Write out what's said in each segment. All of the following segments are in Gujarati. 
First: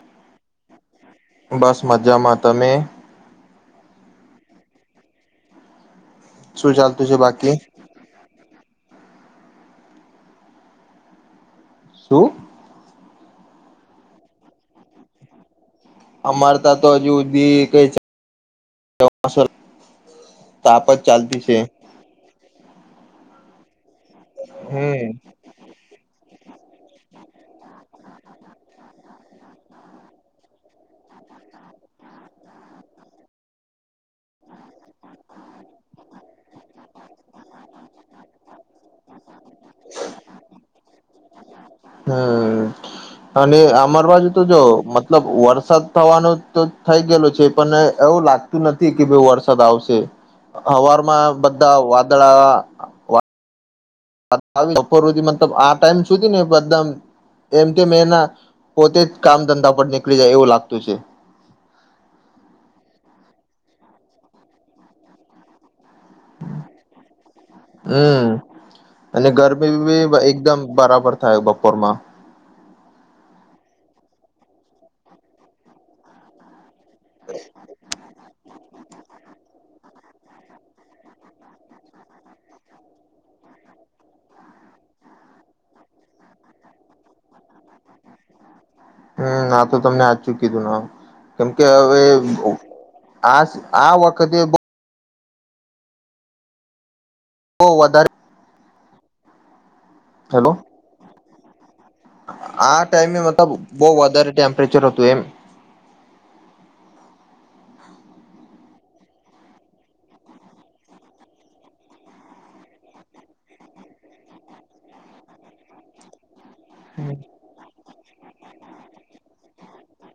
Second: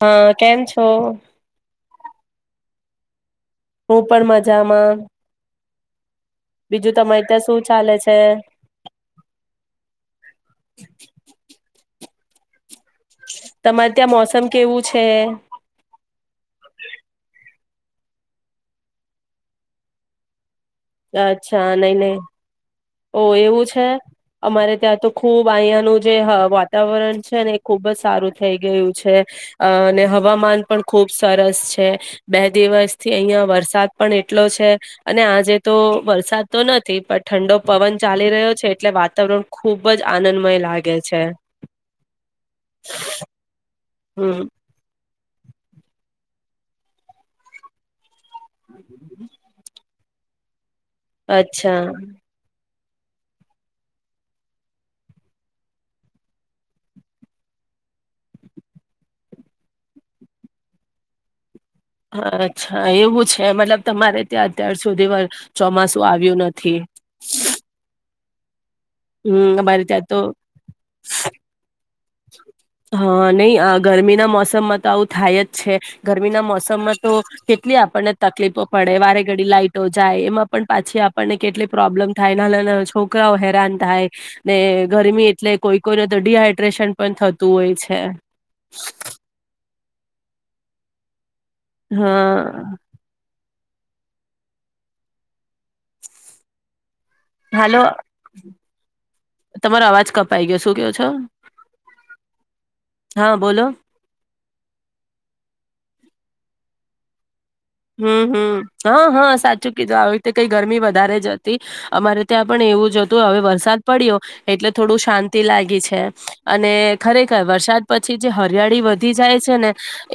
હા કેમ છો? બસ મજામાં. તમે? હું પણ મજામાં. શું બીજું ચાલતું છે તમારી ત્યાં બાકી શું ચાલે છે? શું? તમારે ત્યાં મોસમ કેવું છે? અમાર ત્યાં તો હજુ સુધી કંઈ વરસાદ? તાપ જ ચાલતી છે. અચ્છા નહી નહી, ઓ એવું છે! અમારે ત્યાં તો હમ ખુબ અયાનું જ. જે હ વાતાવરણ છે ને એ ખુબ જ સારું થઈ ગયું છે. અ અને હવામાન પણ ખુબ સરસ છે બે દિવસ થી અહિયાં વરસાદ પણ એટલો છે અને આજે તો વરસાદ તો નથી પણ ઠંડો પવન ચાલી રહ્યો છે એટલે વાતાવરણ ખુબ જ આનંદમય લાગે છે. હમ્મ અને અમાર બાજુ તો હમ જો મ મતલબ વરસાદ થવાનો તો થઈ ગયેલો છે પણ એવું લાગતું નથી કે ભઈ વરસાદ સાદ આવશે હવારમાં બધા અચ્છા વાદળા [unintelligible] બપોરથી હુધી મતલબ આ ટાઈમ સુધી ને [unintelligible] એમ તે મેંના પોતે જ કામ ધંધા પર નીકળી જાય એવું લાગતું છે. હ અચ્છા એવું છે મતલબ તમારે ત્યાં અત્યાર સુધીમાં ચોમાસું આવ્યું નથી‌. હમ્મ અને અમારે ત્યાં ગરમી તો બી એકદમ બરાબર થાય બપોરમાં હા નહી ગરમીના મોસમમાં તો આવું થાય જ છે ગરમીના મોસમમાં તો કેટલી આપણને તકલીફો પડે વારે ઘડી લાઈટ જાય એમાં પણ પાછી આપણને કેટલી પ્રોબ્લેમ થાય નાના નાના છોકરાઓ હેરાન થાય. ને ગરમી એટલે કોઈ કોઈને તો ડીહાઈડ્રેશન પણ થતું હોય છે. હમ્મ ના તો તમને આ ચું કીધું ના કેમકે હવે હા આ સ આ વખતે બ બહુ હાલો વધારે તમારો અવાજ કપાઈ હેલો ગયો શું કેયો છો? આ ટાઈમે હા મતલબ બોલો બહું વધારે ટેમ્પરેચર હતું એમ હમ્મ હમ્મ હા હા સાચું કીધું આવી રીતે કઈ ગરમી વધારે જ હતી. અમારે ત્યાં પણ એવું જ હતું હવે વરસાદ પડ્યો એટલે થોડું શાંતિ લાગી છે અને ખરેખર વરસાદ પછી જે હરિયાળી વ વધી જાય છે ને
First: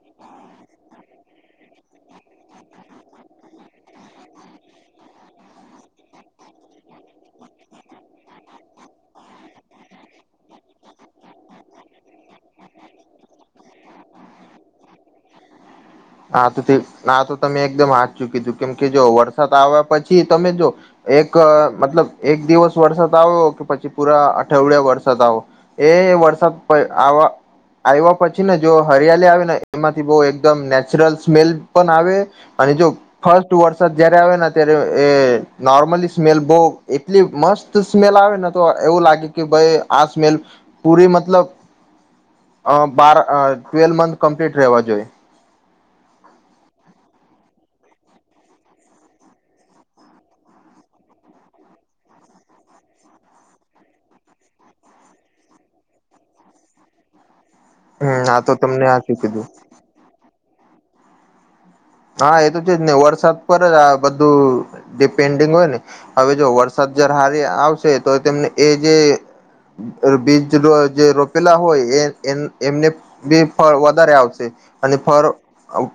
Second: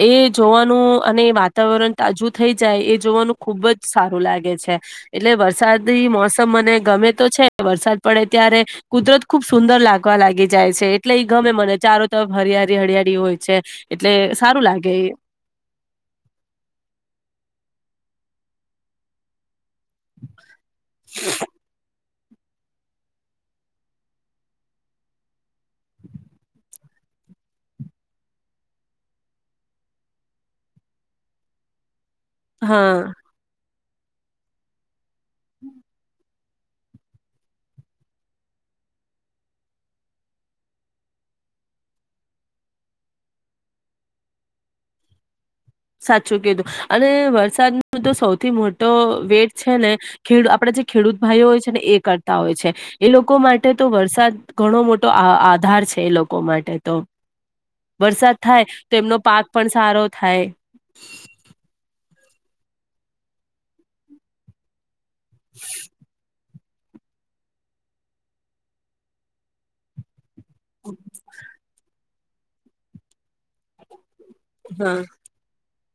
એ જોવાનું અને વાતાવરણ તાજું થઈ જાય એ જોવાનું ખુબ જ સારું લાગે છે. એટલે વરસાદી મોસમ મને ગમે તો છે વરસાદ પડે ત્યારે કુદરત ખુબ સુંદર લાગવા લાગી જાય છે એટલે એ ગમે મને ચારો તરફ હરિયાળી હરિયાળી હોય છે. એટલે સારું લાગે એ હા તો તે આ તો તમે એકદમ હાચુ કીધું કેમ જો વરસાદ આવે પછી તમે જો એક મતલબ એક દિવસ વરસાદ આવ્યો કે પછી પૂરા અઠવાડિયા વરસાદ આવો એ વરસાદ પ આવા આવ્યા પછી ને જો હરિયાળી આવે ને એમાંથી બહુ એકદમ નેચ ચરલ સ્મેલ પણ આવે અને જો હા ફર્સ્ટ વરસાદ જ્યારે આવે ને ત્યારે એ નોર્મલી સ્મેલ બહુ એટલી મસ્ત સ્મેલ આવે ને તો એવું લાગે કે ભાઈ આ સ્મેલ પૂરી મતલબ અ બાર ટ્વેલ મંથ કમ્પ્લીટ રહેવા જોઈએ. સાચું કીધું અને વરસાદ ન તો સૌથી મોટો વેટ છે ને ખેડ આપણે જે ખેડૂત ભાઈઓ હોય છે ને એ કરતા હોય છે. એ લોકો માટે તો વરસાદ ઘણો મોટો આ આ આધાર છે, એ લોકો માટે તો હમ વરસાદ હા થાય તમને તો આ એમનો શું પાક કીધું પણ સારો થાય. હા એ તો છે જ નને વરસાદ પર આ બધું ડિપેન્ડિંગ હોય ને હવે જો વરસા [unintelligible] હારી આવશે તો તેમને એ જે બીજ જે રોપેલા હોય એ એમને બી ફળ વધારે આવશે હા. અને ફળ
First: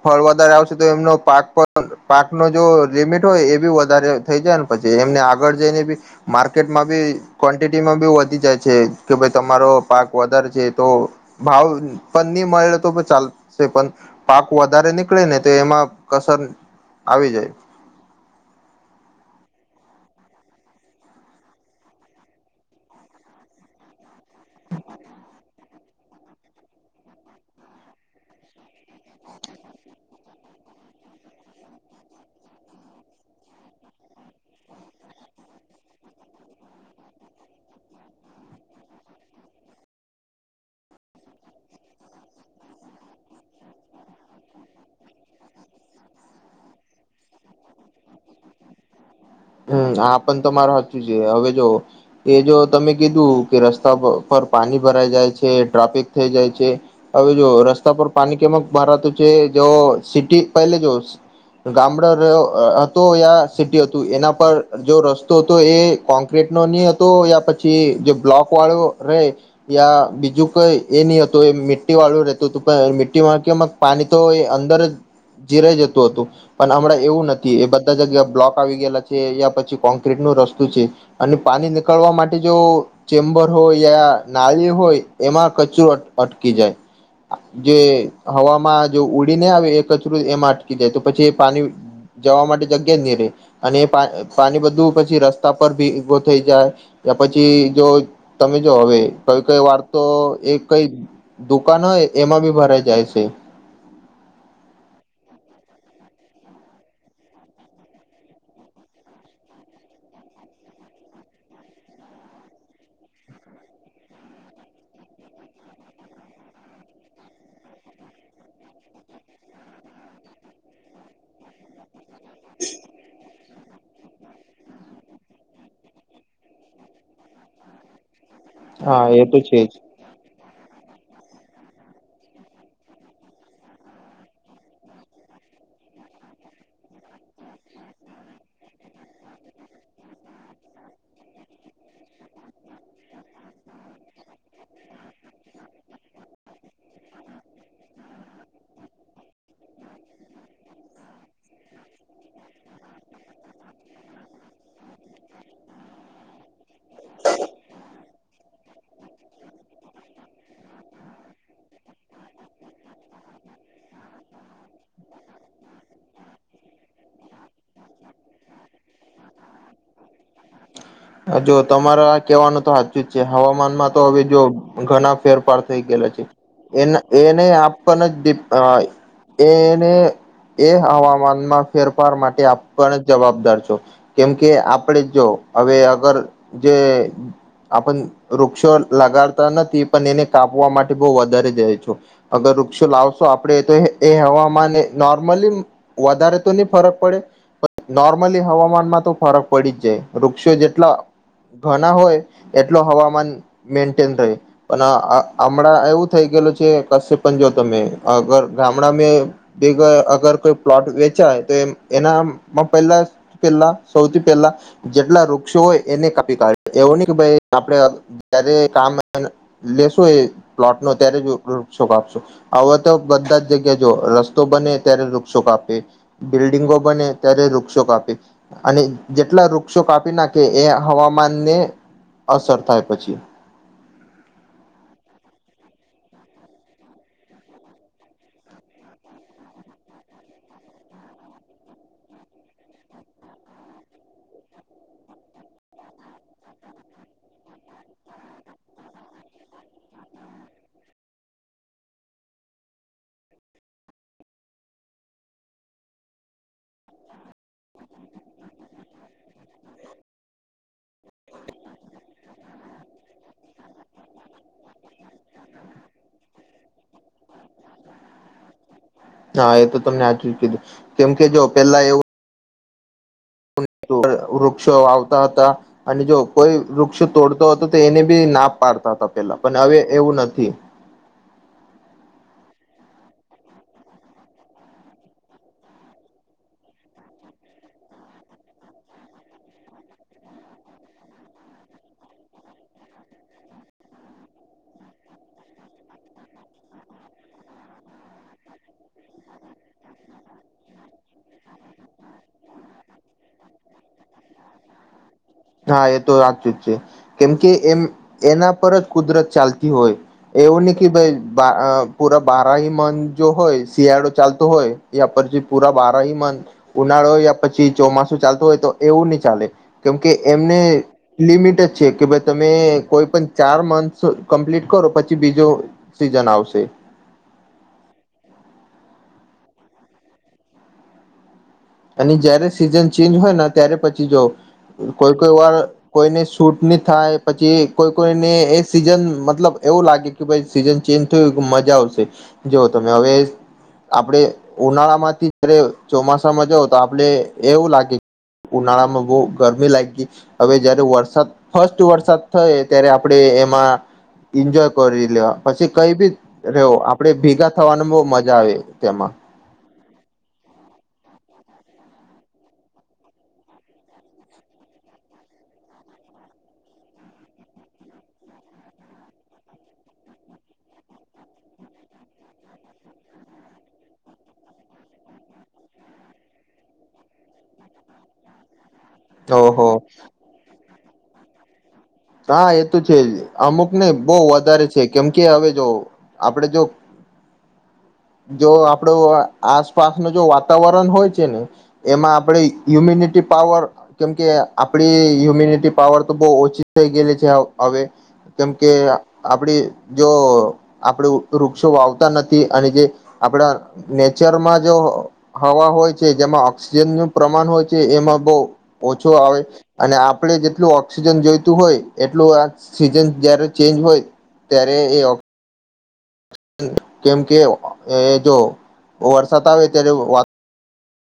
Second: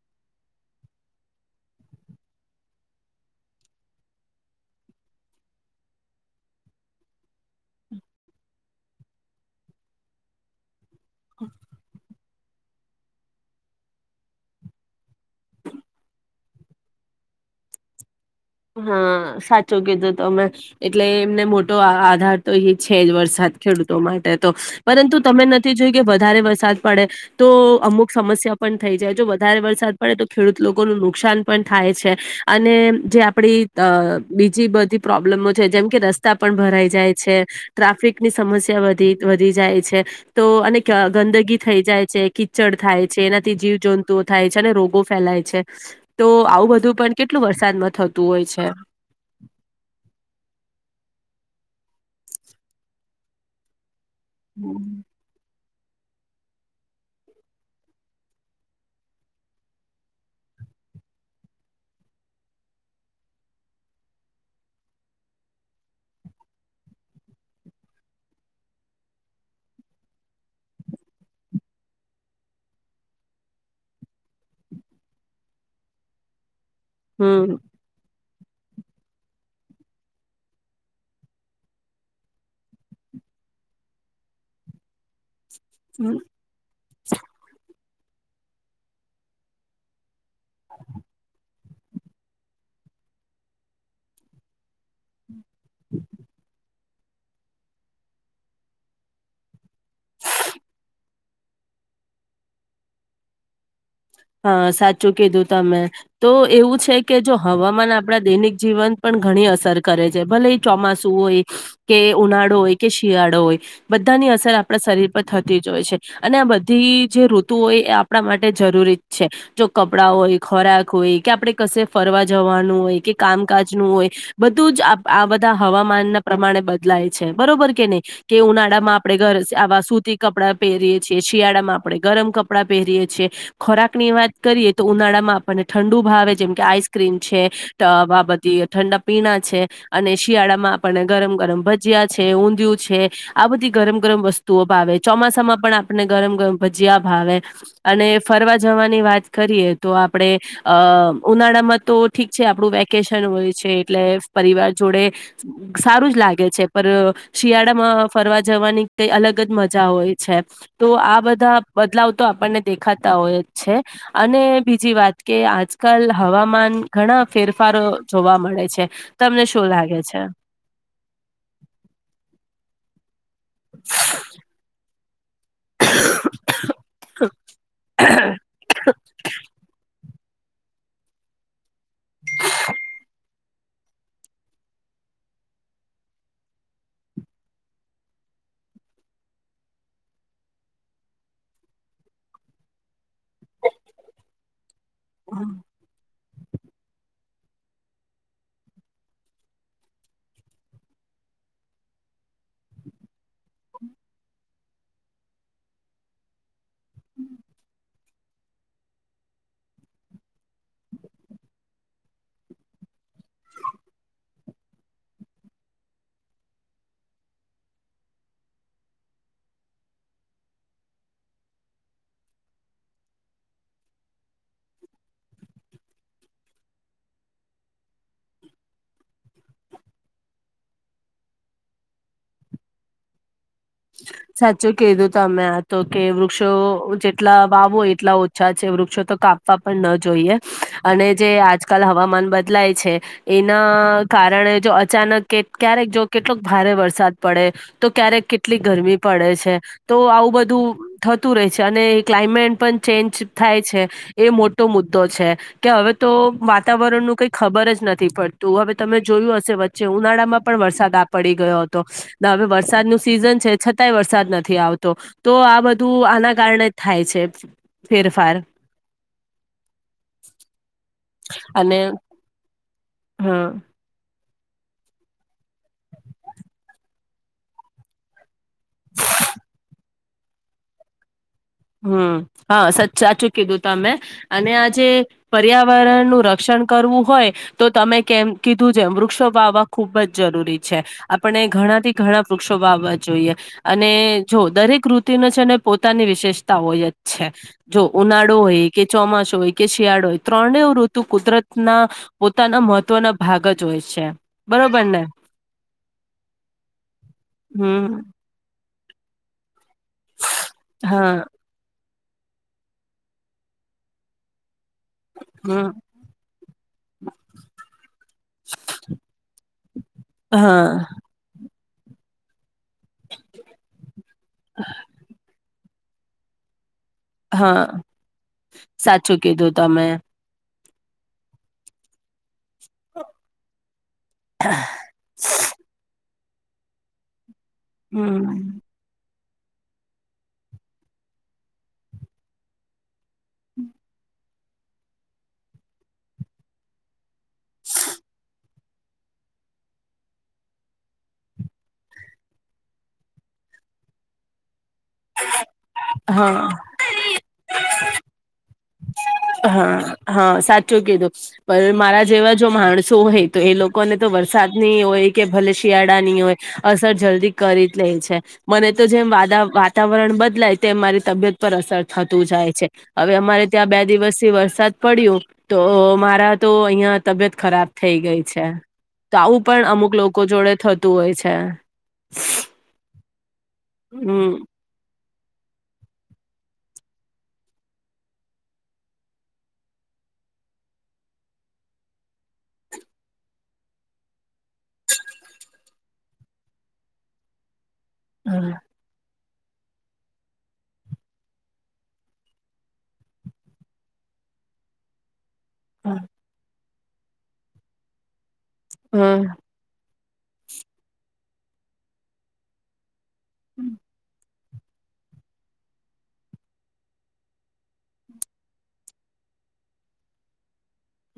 ફળ વધારે આવશે તો એમનો પાક પણ પાકનો જો લીમિટ હોય એ બી વધારે થઈ જાયને પછી એમને આગળ જઈને બી માર્કેટમાં બી કોનન્ટિટીમાં બી વધી જાય છે કે ભાઈ તમારો પાક વધારે છે. તો ભાવ પણ નહી મળેલો તો ચાલશે પણ પાક વધારે નીકળે ને તે એમાં કસર આવી જાય. હા સાચું કીધું તમે. એટલે એમને મોટો આધાર તો એ છે જ વરસાદ ખેડૂતો માટે તો. પરંતુ તમે નથી જોય કે વધારે વરસાદ પડે. તો અમુક સમસ્યા પણ થઈ જાય જો વધારે વરસાદ પડે તો ખેડૂત લોકોનું નુકસાન પણ થાય છે. અને જે આપ આપડી બીજી બધી પ્રોબ્લેમો છે જેમ કે રસ્તા પણ ભરાઈ જાય છે. ટ્રાફિકની સમસ્યા વધી વધી જાય છે. તો અને ગંદગી થઈ જાય છે, કીચડ થાય છે. એનાથી જીવજંતુઓ થાય છે, અને રોગો ફેલાય છે. તો આવું બધું પણ કેટલું વરસાદમાં થતું હોય છે. હમ આ પણ તમાર હાચું છે. હવે જો એ જો તમે કીધું કે રસ્તા પ પર પાણી ભરાઈ જાય છે, ટ્રાફિક થઈ જાય છે. હવે જો રસ્તા પર પાણી કેમક ભરાતું છે, જો સિટી પહેલે જો ગામડ હતો યા સિટી હત તું એના પર જો રસ્તો હતો એ કોંક્રીટનો ની હતો યા પછી જે બ્લોકવાળો રે યા બીજું કઈ એ નહ હતું એ મી્ટીવાળું રહેતું તું પણ મીટીમાં કેમક પાણી તો એ અંદર જ જીરાઈ જતું હતું. પણ હમણાં એવું નથી હમ એ બધા જગ્યા બ્લોક આવી ગયેલા છે, યા પછી કોક્રીટનો રસ્તુ છે. અને પાણી નીકળવા માટે જો ચેમ્બર હોય, યા નાળી હોય. એમાં કચરો અટકી જાય. જે હવામાં જો ઉડીને આવે એ કચ રો એમાં અટકી જાય. તો પછી એ પાણી જવા માટે જગ્યા જ નહી રહે. અને એ પા પાણી બધું પછી રસ્તા પર ભી ઊભો થઈ જાય. યા પછી જો તમે જો હવે કઈ કઈ વારતો એ કઈ દુકાન હોય એમાં બી ભરાઈ જાય છે. હા સાચું કીધું તમે. તો એવું છે કે જો હવામાન આપડા દૈનિક જીવન પણ ઘણી અસર કરે છે. ભલે ઈ ચોમાસું હોય, કે ઉનાળો હોય, કે શિયાળો હોય. બધાની અસર આપણા શરીર પર થતી જ હોય છે. અને આ બધી જે ઋતુઓ એ આપણા માટે જરૂરી છે. જો કપડા હોય, ખોરાક હોય કે, આપડે કશે ફરવા જવાનું હોય કે, કામકાજનું હોય બધું જ આ બધા હવામાનના પ્રમાણે બદલાય છે, બરોબર કે નહીં? કે ઉનાળામાં હા આપડે એ તો ઘર છે જ આવા સુતી કપડાં પહેરીએ છીએ, શિયાળામાં આપણે ગરમ કપડાં પહેરીએ છીએ. ખોરાક ની વાત કરીએ તો ઉનાળામાં આપણને ઠંડુ ભાવે. જેમ કે આઈસ્ક્રીમ છે. તા આવા બધી ઠંડા પીણા છે. અને શિયાળામાં આપણને ગરમ ગરમ ભજીયા છે, ઊંધિયું છે. આ બધી ગરમ ગરમ વસ્તુઓ ભાવે, ચોમાસામાં પણ આપણને ગરમ ગરમ ભજીયા ભાવે. અને ફરવા જવાની વાત કરીએ તો આપડે અ ઉનાળામાં તો ઠીક છે આપણું વેકેશન હોય છે એટલે પરિવાર જોડે સારું જ લાગે છે. પર શિયાળામાં ફરવા જવાની કઈ અલગ જ મજા હોય છે. તો આ બધા બદલાવ તો આપણને દેખાતા હોય જ છે. અને બીજી વાત કે આજકાલ હવામાન ઘણા ફેરફારો જોવા મળે છે. તમને શું લાગે છે? હા જો તમારે આ કેહેવાનું તો હાચું જ છે. હવામાનમાં તો હવે જો ઘણા ફેરફાર થઈ ગયેલા છે. એન એને આપને જ ડીપ અ એને એ હવામાનમાં ફેરફાર માટે આપણ જવાબદાર છો. કેમ કે આપડે જો હવે અગર જે આપણ વૃક્ષો લગાડતા નથી, પણ એને કાપવા માટે બહુ વધારે જાય છો. અગર વૃક્ષો લાવશો આપડે તો એ હવામાન એ નોર્મલી વધારે તો નહી ફરક પડે, પણ નોર્મલી હવામાનમાં તો ફરક પડી જ જાય. વૃક્ષો જેટલા ઘણા હોય એટલો હવામાન મેન્ટન રહે. અને હમણાં એવું થઈ ગયેલું છે કશે પણ જો તમે અગર ગામડા મેં દેખો અગર કોઈ પ્લોટ વેચાય તો એ એનામાં પેલા પેલા સૌથી પહેલા જેટલા વૃક્ષો હોય એને કાપી કાઢે એવો નહી કે ભાઈ આપણે જયારે કામ લેશો એ પ્લોટનો ત્યારે જ વૃક્ષો કાપશો. હવે તો બધા જ જગ્યા જો રસ્તો બને ત્યારે વૃક્ષો કાપે. બિલ્ડિંગો બને ત્યારે વૃક્ષો કાપે, અને જેટલા વૃ વૃક્ષો કાપી નાખે એ હવામાનને અસર થાય પછી. [inaudible] સાચું કીધું તમે. આતો કે વૃક્ષો જેટલા વાવો એટલા ઓછા છે વૃક્ષો તો કાપ વા પણ ન જોઈએ. અને જે આજકાલ હવામાન બદલાય છે. એના કારણે જો અચાનક કે ક્યારેક જો કેટલોક ભારે વરસાદ પડે. તો ક્યારેક કેટલી ગરમી પડે છે. તો આવું બધું થતું રહે છે. અને ક્લાયમેટ પણ ચેન્જ થાય છે. એ મોટો મુદ્દો છે. કે હવે તો વાતાવરણનું કઈ ખબર જ નથી પડતું. હવે તમે જોયું હશે વચ ચે ઉનાળામાં પણ વરસાદ આ પડી ગયો હતો. ને હવે વરસાદનું સિઝન છે છતાંય વરસાદ નથી આવતો. તો આ બધું આના કારણે જ થાય છે. ફેરફાર હા એતો તમને હાચુ જ કીધું. કેમ કે જો અને પેલા એવું હહ વૃક્ષો વાવતા હતા. અને જો કોઈ વૃક્ષ તોડતો હતો તો એને બી ના પાડતા હતા પેલા પણ હવે એવું નથી. હમ હા સાચ સાચું કીધું તમે. અને આજે પર્યાવરણનું રક્ષણ કરવું હોય. તો તમે કેમ કીધું જેમ વૃક્ષો વાવવા ખુબ જ જરૂરી છે. આપણે ઘણાથી ઘણા વૃક્ષો વાવવા જોઈએ. અને જો દરેક રૂતિને છેને પોતાની વિશેષતા હોય જ છે. જો ઉનાળો હોય કે, ચોમાસું હોય કે, શિયાળો હોય ત્રણેવ ઋતુ કુદરતના પોતાના મહત્વના ભાગ જ હોય છે. બરોબર ને? હા એ તો હાચું જ છે. કેમ કે એમ હમ એના પર જ કુદરત ચાલતી હોય. એવું નઈ કે હા ભાઈ પૂરા બારાહી મન જો હોય શિયાળો ચાલતો હોય. યા પછી હમ પુરા બારાહી મન ઉનાળો હોય યા પછી ચોમાસું ચાલતું હોય તો એવું ની ચાલે. કે એમને હા લિમિટ જ છે કે ભાઈ તમે કોઈ પણ ચાર મંથ સો કમ્પ્લીટ કરો પછી બીજો સીઝન આવશે. હા સાચું કીધું તમે. અને જયારે સીઝન ચેન્જ હોય ન ત્યારે પછી જો, હા. કોઈ કોઈ વાર કોઈને શૂટ નહી થાય પછી કોઈ કોઈને એ. હમ સીઝન મતલબ એવું લાગે કે ભાઈ સીઝન ચેન્જ થયું કે મજા આવશે જોવ તમે હવે. આપડે ઉનાળા માંથી જયારે ચોમાસામાં જવ તો આપણે એવું લાગે ઉનાળામાં બહ ગરમી લઈગી હવે જયારે વરસાદ ફસ્ટ વરસાદ થયો ત્યારે આપણે એમાં. એન્જોય કરી લેવા પછી કઈ બી હા રહવો આપડે ભેગા થવાનું બહ મજા આવે તેમાં. હા હા સાચું કીધું. પણ મારા જેવા જો માણસો હોય તો એ લોકોને તો વરસાદની હોય કે ભલે શિયાળાની હોય. અસર જલ્દી કરી જ લે છે. મને તો જેમ વાદા વાતાવરણ બદલાય તેમ મારી તબિયત પર અસર થતું જાય છે. હવે અમારે ત્યાં બે દિવસથી વરસાદ પડ્યો તો મારા તો અહિયાં તબિયત ખરાબ થઈ ગઈ છે. તો આવું પણ ઓહો અમુક લોકો જોડે થતું હોય છે. હા એ તો છે જ અમુક ને બહુ હમ વધારે છે કેમ કે હવે જો આપડે જો. જો આપડું આસપાસ ન જો વાતાવરણ હોય છે ને એમાં આપણે હ્યુમિનિટી પાવર કેમકે આપડી હ્યુમિનિટી પાવર તો બહ ઓછી થઈ ગયેલી છે હવે કેમ કે આપડી જો આપડુ વૃક્ષો વાવતા નથી અને જે આપણા નેચર માં જો, હવા હોય છે જેમાં ઓક્સિજનનુ પ્રમાણ હોય છે એમાં બહુ ઓછો હમ આવે. અને આપડણે જેટલું ઓક્સિજન જોઈતું હોય એટલું આ સીઝન જયારે ચેન્જ હોય. ત્યારે એ ઓ કેમ કે એ જો વરસાદ આવે ત્યારે વાત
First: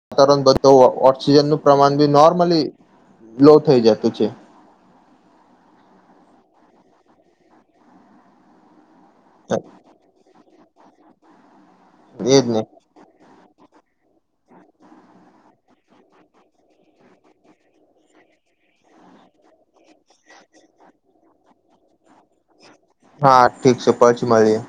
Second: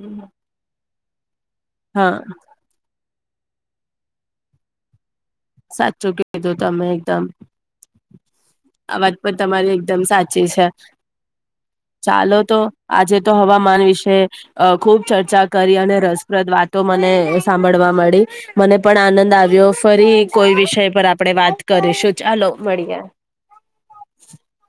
વાતારણ બધું ઓક્સિજન નું પ્રમાણ હા બી નોર્મલી લો થઈ જતું છે. સાચું કીધું તમે એકદમ, આ વાત પણ તમારી એકદમ સાચી છે. ચાલો એજ તો ને આજે તો હવામાન વિશે અહ ખુબ ચર્ચા કરી અને રસપ્રદ વાતો મને સાંભળવા મળી મને પણ આનંદ આવ્યો ફરી કોઈ વિષય પર આપડણે વાત કરીશું ચાલો મળીએ. હા ઠીક છે પછી મળીએ,